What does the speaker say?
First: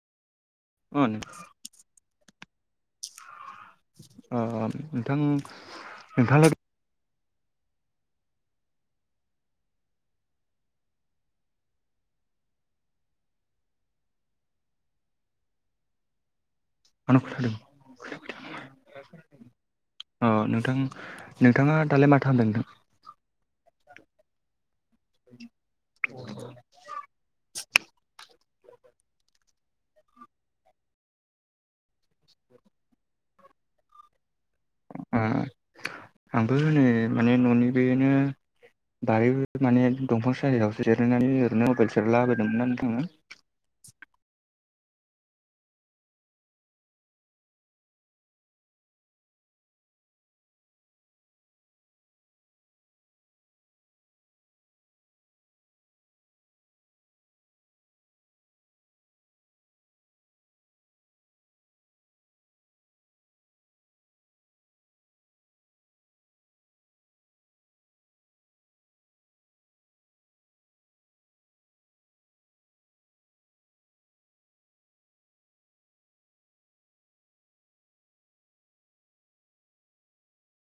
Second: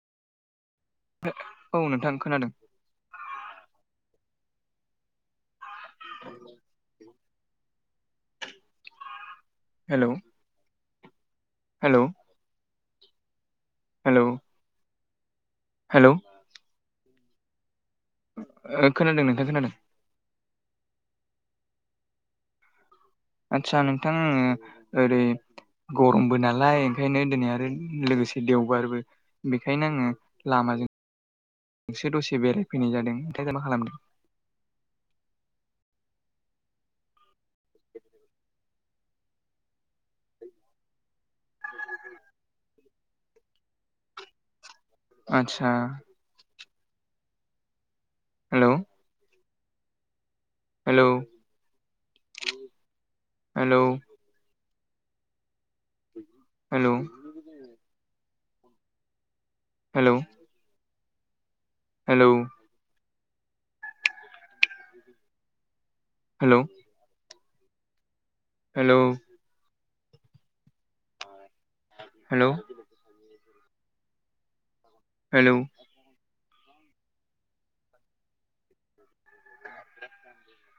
अ नोंथां औ नोंथां खोनादों अ अ नोंथां नोंथांनो हेल' हेल' हेलौ हेल' आंनाव खोनादों ओ खोनादों नोंथां खोनादों अ नोंथां नोंथाङा दालाय माथो खालामदों नोंथां आदसा नोंथां ओ ओरै गरमबो नालाय ओंखायनो दिनै आरो लोगोसे देवबारबो बेखायनो आङो लामाजों नोंसो दसे बेरायफैनाय जादों ओमफ्राय दा मा खालामदों आ आंबो नै माने न'नि बेनो बारिबो माने दंफांसालियाव जिरायनानै ओरैनो मबाइल सेरला लाबायदोंमोन नोंथाङा आतसा hello hello hello hello hello hello hello hello hello hello